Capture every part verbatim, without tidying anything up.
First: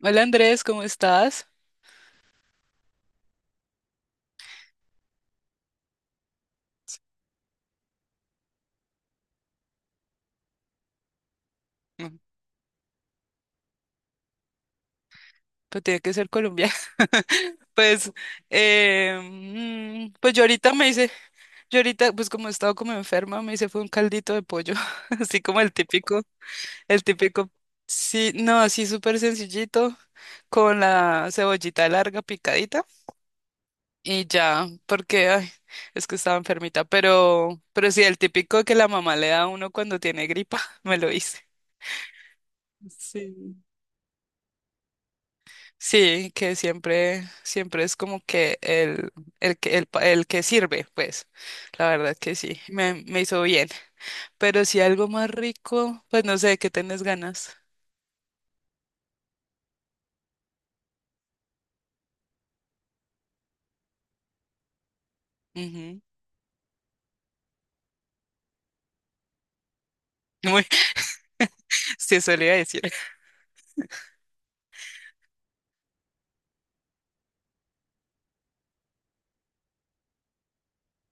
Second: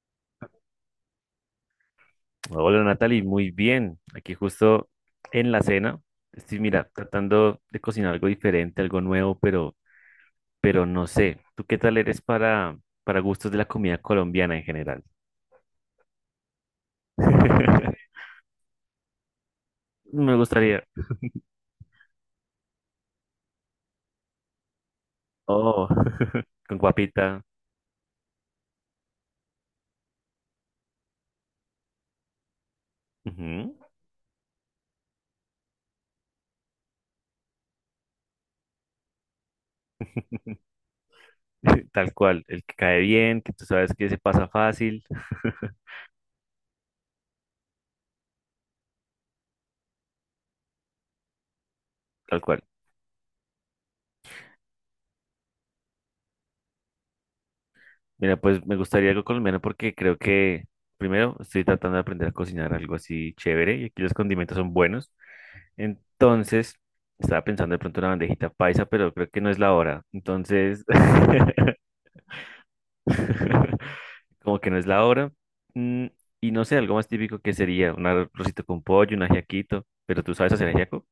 Hola Andrés, ¿cómo estás? Hola Natalie, muy bien. Aquí justo en la cena. Estoy, mira, tratando de cocinar algo diferente, algo nuevo, pero, pero, no sé. ¿Tú qué tal Mm, eres para, para gustos de la comida colombiana en general? pues tiene que ser colombiano. Pues, eh, mm, Me pues yo ahorita gustaría. me hice, yo ahorita, pues como he estado como enferma, me hice fue un caldito de pollo, así como el Oh, típico, con el guapita. típico, sí, no, así súper sencillito, con la cebollita larga picadita Ujú. y ya, porque, ay, es que estaba enfermita, pero, pero sí, el típico que la mamá le da a uno cuando tiene gripa, me lo hice. Tal cual, el que cae bien, que Sí. tú sabes que se pasa fácil. Sí, que siempre, siempre es como que el, el que el, pa- el que sirve, pues, la verdad que Tal sí, cual. me, me hizo bien. Pero si algo más rico, pues no sé, ¿qué tenés ganas? Mira, pues me gustaría algo colombiano porque creo que primero estoy tratando de aprender a cocinar algo así chévere y aquí los condimentos son buenos. Ujú. Entonces, estaba pensando de pronto en una bandejita paisa, pero creo que no es la hora. Muy, Entonces, sí, solía decir. como que no es la hora. Mm, y no sé, algo más típico que sería un arrocito con pollo, un ajiaquito. Pero tú sabes hacer ajiaco,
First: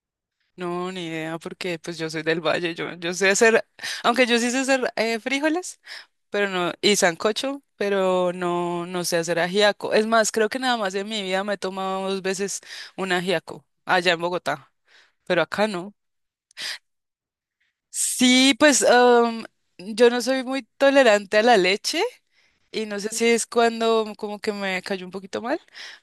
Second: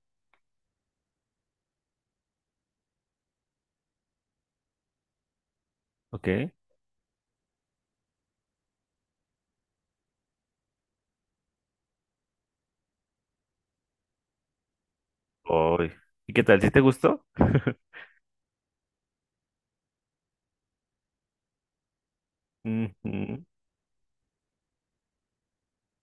No, ni idea, porque pues yo soy del valle, yo, yo sé hacer, aunque yo sí sé hacer eh, frijoles, ¿ok? pero no, y sancocho, pero no, no sé hacer ajiaco. Es más, creo que nada más en mi vida me he tomado dos veces un ajiaco, allá en Bogotá, pero acá Uy, no. ¿y qué tal? ¿Si te gustó? Sí, pues am, yo no soy muy tolerante a la leche y no sé si Ujú. es cuando como que me cayó un poquito mal,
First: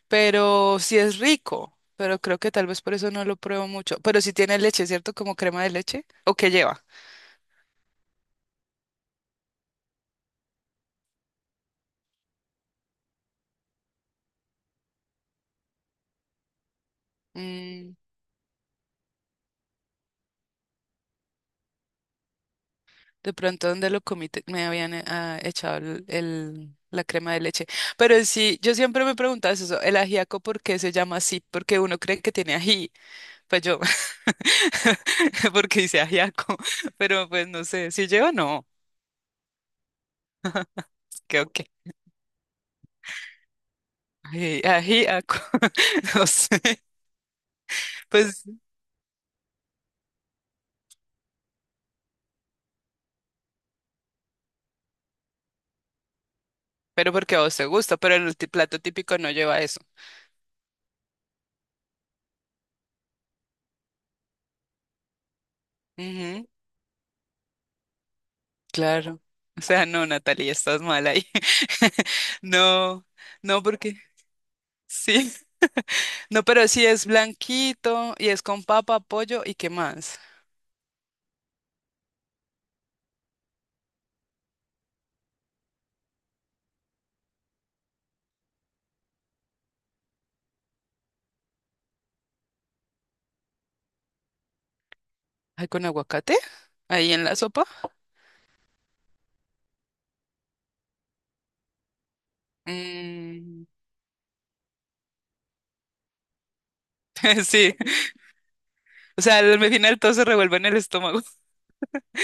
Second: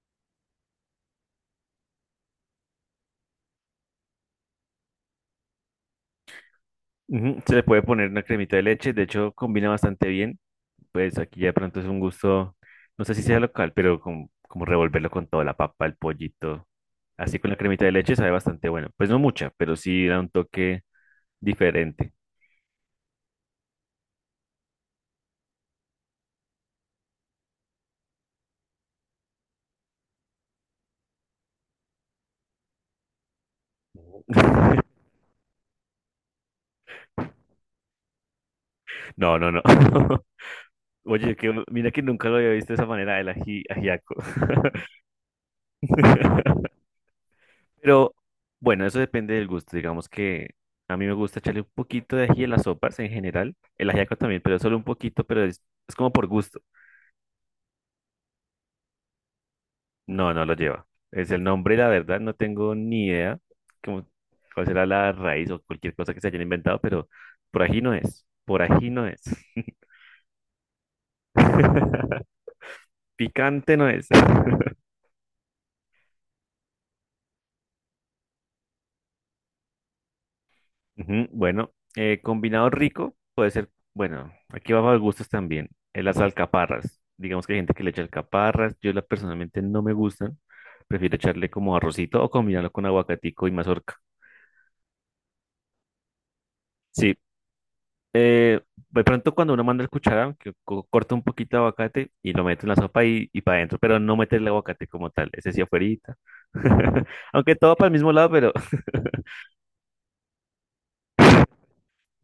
pero sí es rico, pero creo que tal vez por eso no lo pruebo mucho. Pero sí tiene leche, ¿cierto? Como crema de leche. ¿O qué lleva? Ujú. Se le puede poner una cremita de leche, de hecho combina bastante bien. Pues aquí ya de pronto es un gusto, no sé si sea local, pero como, como, revolverlo con toda la papa, el pollito, así con la cremita de Mm, leche sabe bastante bueno. Pues no mucha, pero sí da un toque diferente. de pronto donde lo comí te- me habían eh, ah, echado el, el- la crema de leche. Pero sí, yo siempre me preguntaba eso, el ajiaco, ¿por qué se llama así? Porque uno cree que tiene ají. Pues yo, porque dice ajiaco, pero pues no sé, si lleva no, No, no, no. Oye, creo que que mira que nunca lo había visto de esa manera, el ají, ajiaco. aji- ajiaco, no sé, Pero pues, bueno, eso depende del gusto. Digamos que a mí me gusta echarle un poquito de ají a las sopas en general. El ajiaco también, pero solo un poquito, pero es, es como por gusto. pero porque a vos te gusta, pero el ti- plato típico no lleva eso. No, no lo lleva. Es el nombre, la verdad, no tengo ni idea cómo, cuál será la raíz o cualquier cosa que se hayan Ujú, inventado, pero por ají no es. Por ají no es. claro, o sea, no, Natalia, estás mal ahí. No, no, Picante no porque es. sí, no, pero sí es blanquito y es con papa, pollo y qué más. Ujú. Bueno, eh, combinado rico puede ser, bueno, aquí va a gustos también. Eh, las alcaparras, digamos que hay gente que le echa alcaparras, yo la, personalmente no me gustan, prefiero echarle como arrocito o combinarlo con aguacatico y mazorca. ¿Hay con aguacate? Ahí Sí, en la sopa. eh, de pronto cuando uno manda el cuchara, que co- corta un poquito de aguacate y lo mete en la sopa y, y para Mm, adentro, pero no mete el aguacate como tal, ese sí afuerita. Aunque todo sí, para el mismo lado, pero o sea, al final todo se revuelve en el estómago.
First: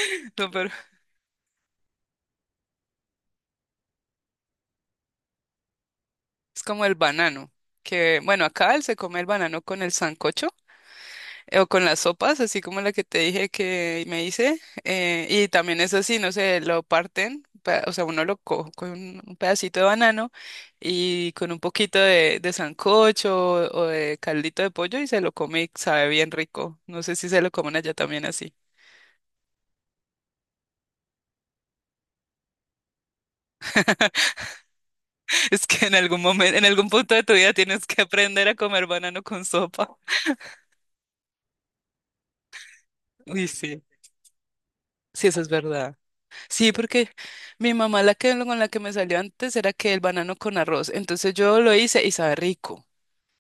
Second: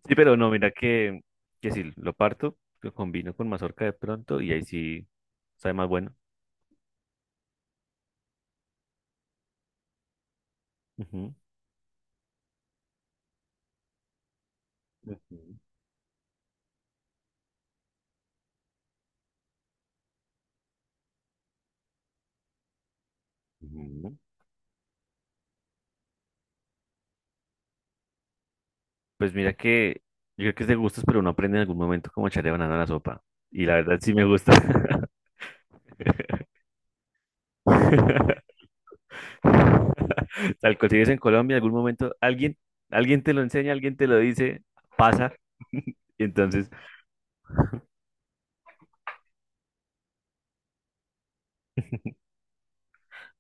sí, pero no, No, pero mira que, que si lo parto, lo combino con mazorca de pronto y ahí sí sabe más bueno. es como el banano, que bueno, acá él se come el banano con el sancocho Ujú, eh, o con las sopas, así como la que te dije que me hice. Eh, y ujú, también es así, no sé, lo parten, pa- o sea, uno lo coge con un, un pedacito de banano y con un poquito de, de sancocho o, o ujú. de caldito de pollo y se lo come y sabe bien rico. No sé si se lo comen allá también así. Pues mira que yo creo que es de gustos, pero uno aprende en algún momento cómo echarle banana a la sopa. Y la verdad sí me gusta. Es que en algún momento, en algún punto de tu vida tienes que aprender a comer banano con sopa. Tal cual si vives en Colombia, en algún momento alguien, alguien te lo Uy, enseña, sí. alguien te lo dice, Sí, pasa. eso es verdad. Y entonces, Sí, porque mi mamá, la que con la que me salió antes, era que el banano con arroz. Entonces yo lo hice y sabe rico.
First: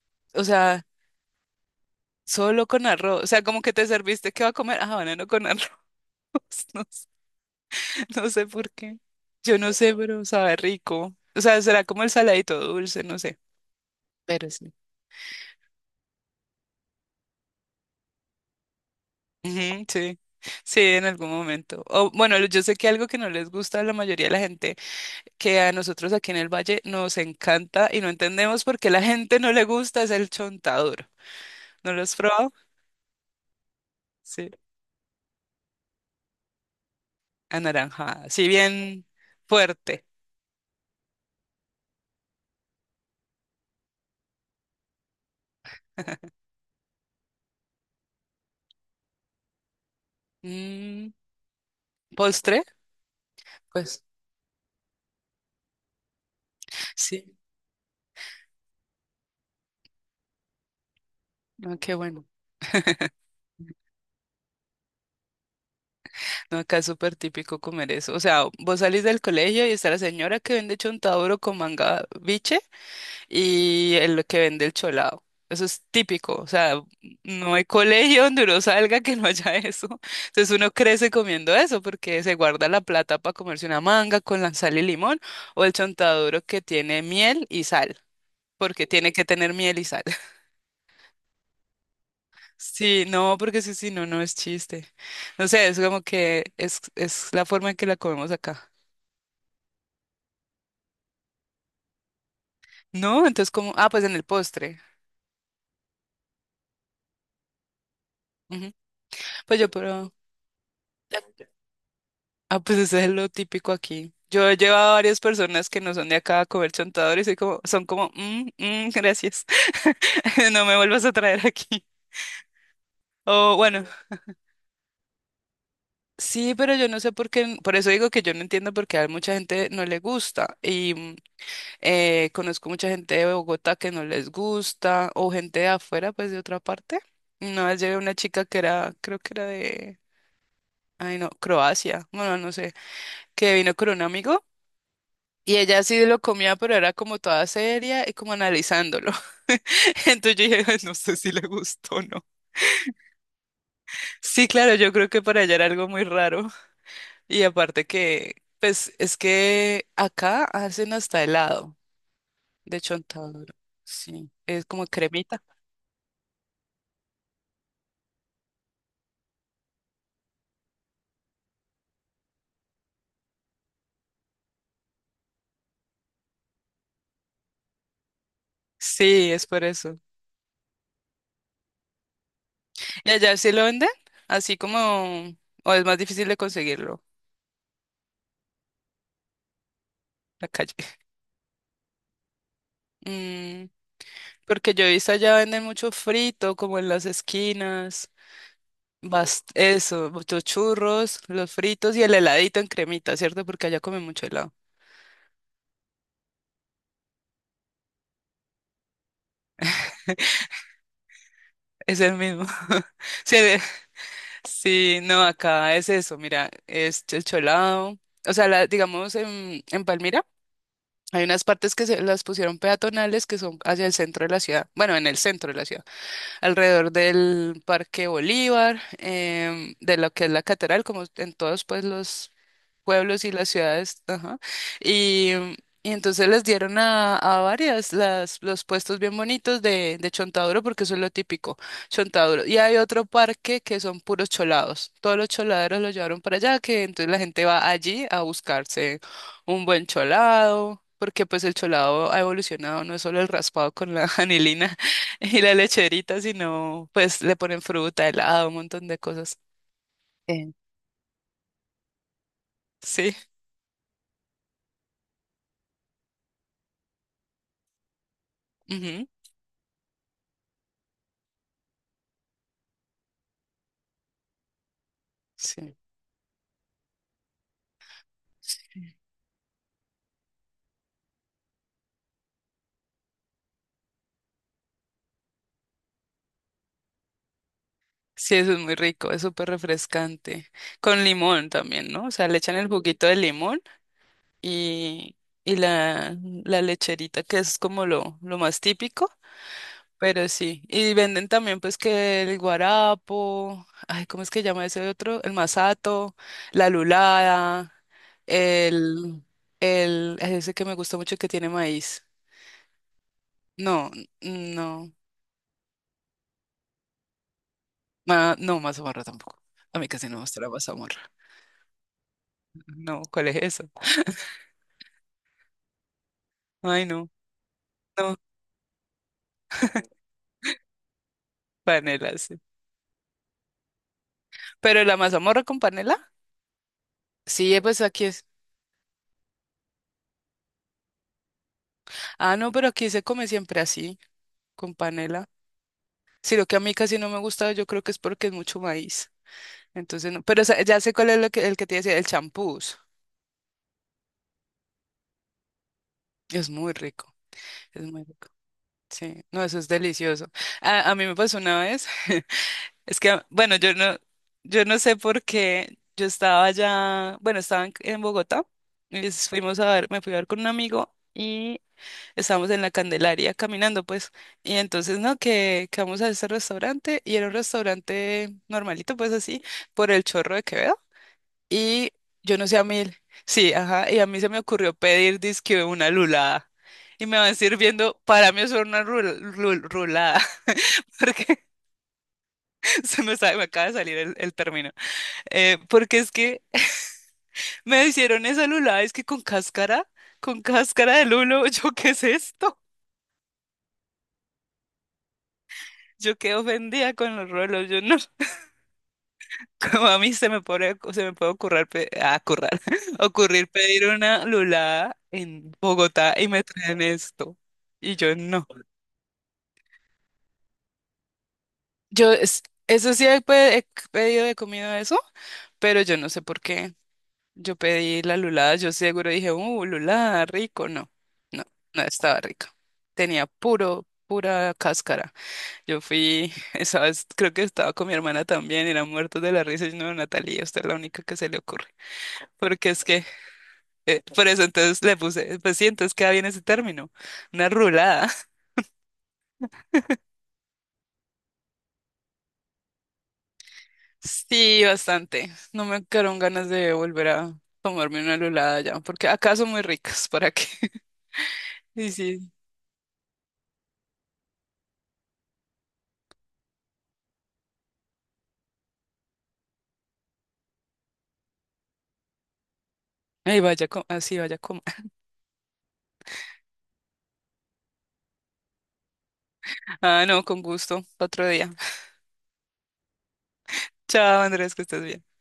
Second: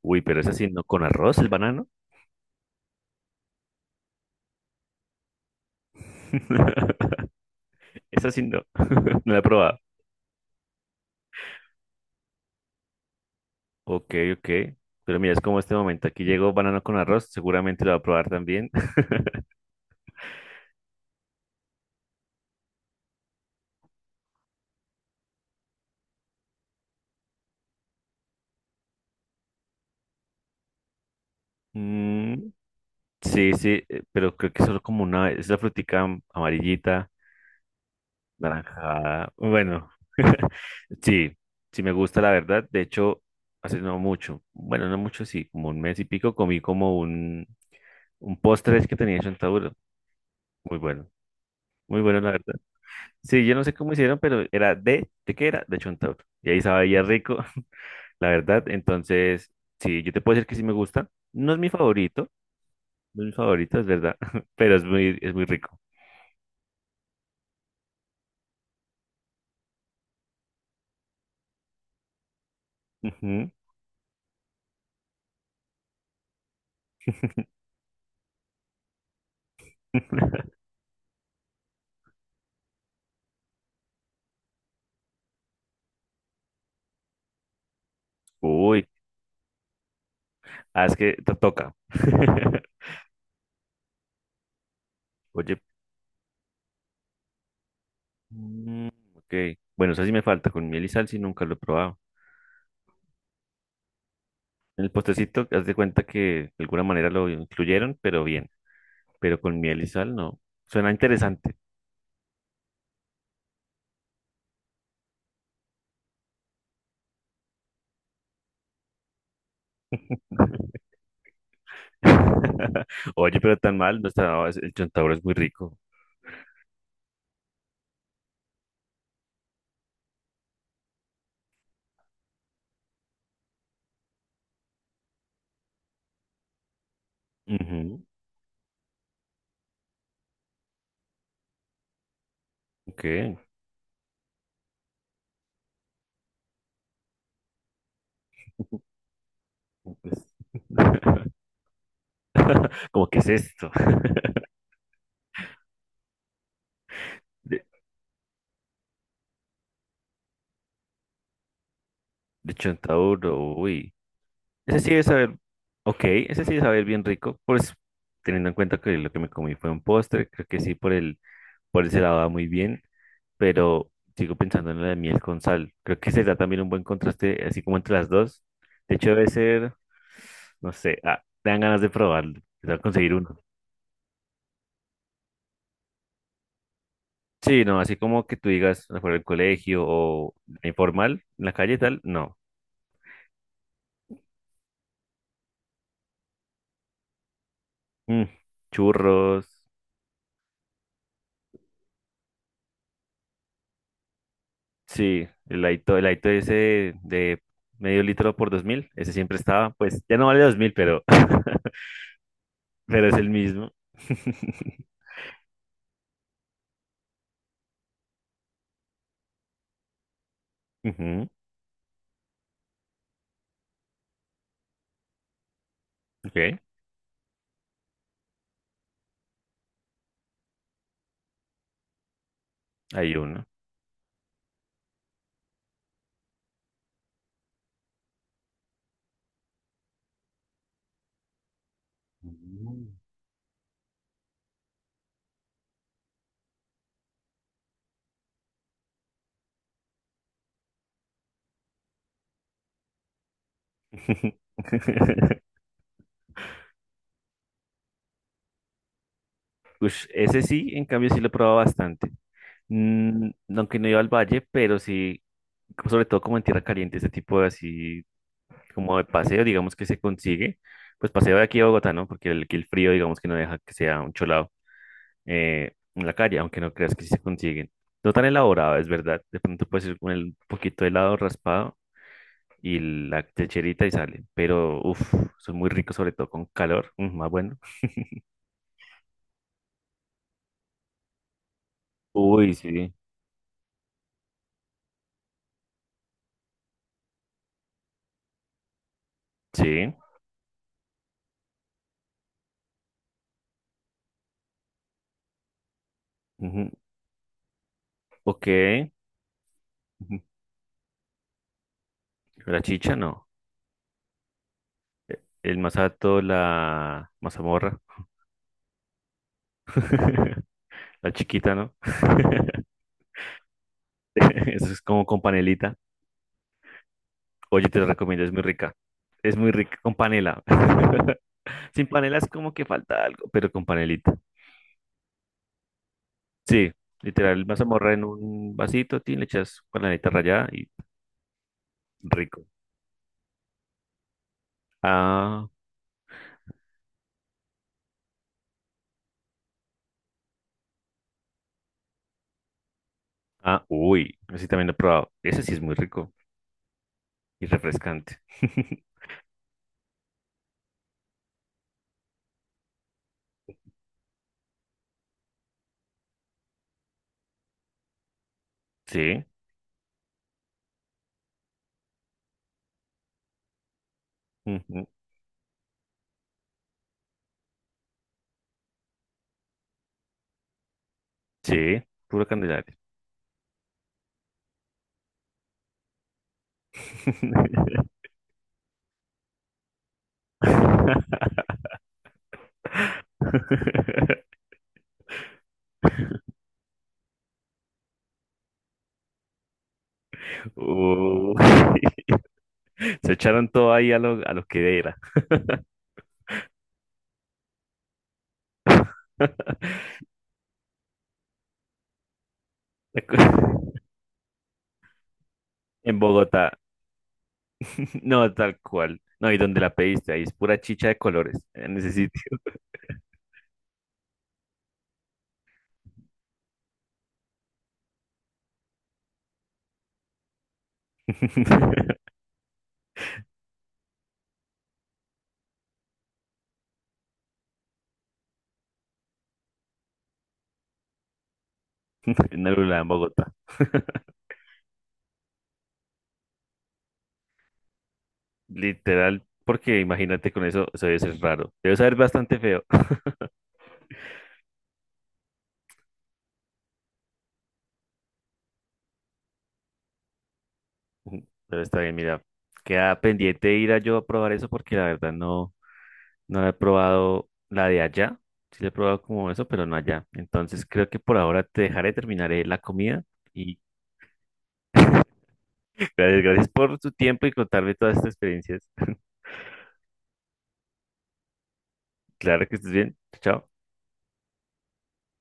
uy, pero O es así no, sea, con arroz el banano. solo con arroz. O sea, como que te serviste, ¿qué va a comer? Ah, banano con arroz. No, s- Es no así sé no. por qué. No la he Yo no probado. sé, pero sabe rico. O sea, será como el saladito dulce, no sé. Ok, ok. Pero sí. Pero mira, es como este momento. Aquí llegó banano con arroz. Seguramente lo va a probar también. Ujú, sí. Sí, en algún momento. O bueno, yo sé que algo que no les gusta a la mayoría de la gente, que a nosotros aquí en el Valle nos encanta y no entendemos por qué la gente no le gusta es el chontaduro. ¿No lo has Mm, probado? sí, sí, eh, pero Sí, creo que solo como una. Es la frutica am- amarillita, anaranjada, sí, bien naranjada. Bueno, fuerte. sí, sí me gusta la verdad. De hecho, hace no mucho. Bueno, no mucho, sí, como un mes y pico comí como un, un postre que tenía en chontaduro. Muy bueno, Mm, muy bueno la verdad. ¿postre? Sí, yo no sé cómo Pues hicieron, pero era de, ¿de qué era? De chontaduro. Y ahí sabía sí, rico. La verdad. Entonces, sí, yo te puedo decir que sí me gusta. No es mi no, qué bueno. favorito, no es mi favorito, es verdad, pero es muy, es muy rico. No, acá es súper típico comer eso. O sea, vos salís del colegio y está la señora que vende chontaduro con manga biche Ujú. y el que vende el cholado. Eso es típico, o sea, no hay colegio donde uno salga que no haya eso. Entonces uno crece comiendo eso porque se guarda la plata para comerse una manga con la sal y limón o el chontaduro que tiene miel y sal, porque Uy, tiene que tener miel y sal. ah, es que te toca. Sí, no, porque sí, sí, no, no es chiste. No Oye, sé, es como que es, es la forma en que la comemos acá. mm, ok. Bueno, eso sí me falta, con miel y sal sí nunca lo he probado. No, entonces como, ah, pues en el postre. El postrecito, haz de cuenta que de alguna manera lo incluyeron, pero bien. Ujú. Pero con Pues yo, miel y pero... sal no. Suena interesante. Ah, pues eso es lo típico aquí. Yo he llevado a varias personas que no son de acá a comer chontador y soy como, son como, "Mm, mm, gracias, no me vuelvas a traer aquí." Oye, O pero tan bueno, mal, no está, no, es- el chontaduro es muy rico. sí, pero yo no sé por qué, por eso digo que yo no entiendo por qué a mucha gente no le gusta. Y mm, eh, conozco mucha gente de Bogotá que no les gusta, o gente de afuera, pues de otra parte. Una vez llevé Ujú. una chica que era, creo que era de, ay no, Croacia, bueno, no sé, Ok. que vino con un amigo. Y ella sí lo comía, pero era como toda seria y como analizándolo. Pues, Entonces yo dije, "Ay, no sé si le gustó o no." como, ¿qué es esto? Sí, claro, yo creo que para ella era algo muy raro. Y De, aparte que, pues es que acá hacen hasta helado de de chontaduro, chontaduro. uy. Sí, es Ese como sí debe saber, cremita. ok, ese sí debe saber bien rico, pues teniendo en cuenta que lo que me comí fue un postre, creo que sí, por el, por ese lado va muy bien, pero sigo pensando en la de miel con sal. Creo que será también un buen contraste, así como entre las dos. De hecho, debe Sí, es por ser, eso. no sé, ah, me dan ganas de probarlo, de ¿Y conseguir allá uno. sí lo venden? Así como, o es más difícil de conseguirlo, en Sí, no, así como que tú digas afuera del colegio o la calle. informal, en la calle y tal, no. Mm, porque yo he visto allá venden mucho frito, como en las esquinas. Mm, churros. Bast eso, los churros, los fritos y el heladito en cremita, ¿cierto? Porque allá comen mucho helado. Sí, el Aito, el Aito ese de, de medio litro por dos mil, ese siempre estaba, pues ya no vale dos mil, pero Es el mismo. pero es el Sí, de- mismo. sí, no, acá es eso, mira, es el cholado. O sea, la- digamos en, en Palmira hay Ujú, unas partes que se las pusieron peatonales que son hacia el centro de la ciudad. Bueno, en el centro de la ciudad, ok, alrededor del Parque Bolívar, em, de lo que es la catedral, como en todos pues los hay pueblos y uno. las ciudades, ajá. Y, y entonces les dieron a, a varias las, los puestos bien bonitos de, de chontaduro, porque eso es lo típico, chontaduro. Y hay otro parque que son puros cholados. Todos los choladeros los llevaron para allá, que entonces la gente va allí a buscarse un buen cholado. Porque pues el cholado ha evolucionado, no es solo el raspado con la anilina, y la lecherita, si no, pues le ponen fruta, helado, un montón de cosas. Ush, ese Sí. sí, en cambio sí lo he probado bastante. Sí, Mm, aunque no iba al valle, pero sí, sobre todo como en tierra caliente, ese tipo de así, como de ujú, paseo, digamos que se consigue. Pues paseo de aquí a Bogotá, ¿no? Porque el, aquí el frío, digamos que no deja que sea un cholado. eh, sí. En la calle, aunque no creas que sí se consiguen. No tan elaborado, es verdad. De pronto puedes ir con el- un poquito de helado raspado y la techerita y sale. Pero, uff, son muy ricos, sobre todo con calor. Mm, más bueno. Sí, eso es muy rico, es súper refrescante. Con limón también, ¿no? O sea, le Uy, echan el sí. juguito de limón y, y la, la lecherita, que es como lo, lo más típico. Sí. Pero sí, y venden también pues que el guarapo, ay, ¿cómo es que llama ese otro? El masato, la Ujú, lulada, ok. el, el, Ujú. ay, ese que me gusta mucho que tiene maíz. La chicha, no. No, n- no, E- El masato, la mazamorra. ma- no, mazamorra tampoco. A mí casi no me gusta la mazamorra. La chiquita, ¿no? No, ¿cuál es eso? Eso es como con panelita. Ay, no, Oye, te lo no, recomiendo, es muy rica. Es muy rica con panela. Sin panela panela, es sí. como que falta algo, pero con panelita. Pero la mazamorra con panela, Sí, literal, sí, eh, pues mazamorra en aquí es. un vasito, tin, le echas panelita rallada y Ah, rico. no, pero aquí se come siempre así, con panela. Ah, Si lo que a mí casi no me gusta, yo creo que es porque es mucho maíz. Entonces, no, pero sa- ya sé cuál es lo que, el que te decía, el champús. ah, uy, ese también lo he probado. Ese sí es muy rico Es muy rico, y es muy refrescante. rico. Sí, no, eso es delicioso. A, a mí me pasó una vez, es que, bueno, yo no, yo no sé por qué, yo estaba allá, bueno, estaba en, en Bogotá, y Sí, es- fuimos a ver, me fui a ver con un amigo y estábamos en la Candelaria caminando, pues, y ujú, entonces, no, que, que vamos a este restaurante, y era un restaurante normalito, pues así, por el Chorro de Quevedo. sí, Y puro yo no sé a candelaria. mí, sí, ajá, y a mí se me ocurrió pedir disque una lulada. Y me van sirviendo, para mí eso era una rul- rul- rulada, porque se me, sa- me acaba de salir el, el término. Eh, porque es que me hicieron esa lulada, es que con cáscara, con cáscara de Uy, lulo, yo, ¿qué es esto? se echaron todo ahí a lo, a lo que era. Yo quedé ofendida con los rulos, yo no. Como a mí se me puede, se me puede ocurrir, pe- ah, currar, ocurrir pedir una lulada en En Bogotá y me Bogotá. traen esto. Y yo No, no. tal cual. No, y donde la pediste, ahí es pura chicha de colores, en ese Yo, sitio. es- eso sí he, pe- he pedido de comida eso, pero yo no sé por qué. Yo pedí la lulada, yo seguro dije, uh, lulada, rico. No, no, no estaba rica. Tenía puro, pura cáscara. Yo fui, esa vez creo que estaba con mi hermana también, era muertos de la risa. Y no, Natalia, usted es la única que se le ocurre. En Porque Alula, es en que Bogotá. eh, por eso entonces le puse, pues sí, entonces queda bien ese término, una rulada. Literal, porque imagínate con eso, eso debe ser raro. Debe saber bastante feo. Sí, bastante. No me quedaron ganas de volver a tomarme una rulada ya, porque acá son muy ricas, ¿para qué? Pero está Y bien, sí, mira. Queda pendiente ir a yo a probar eso porque la verdad no, no la he probado la de allá. Sí la he probado como eso, pero no allá. Entonces creo que por ahora te dejaré, terminaré la comida. ay, Y vaya, co- así vaya como. gracias, gracias por tu tiempo y contarme todas estas experiencias. Ah, no, con gusto, otro día. Claro que estés bien. Chao. Chao, Andrés, que estés bien.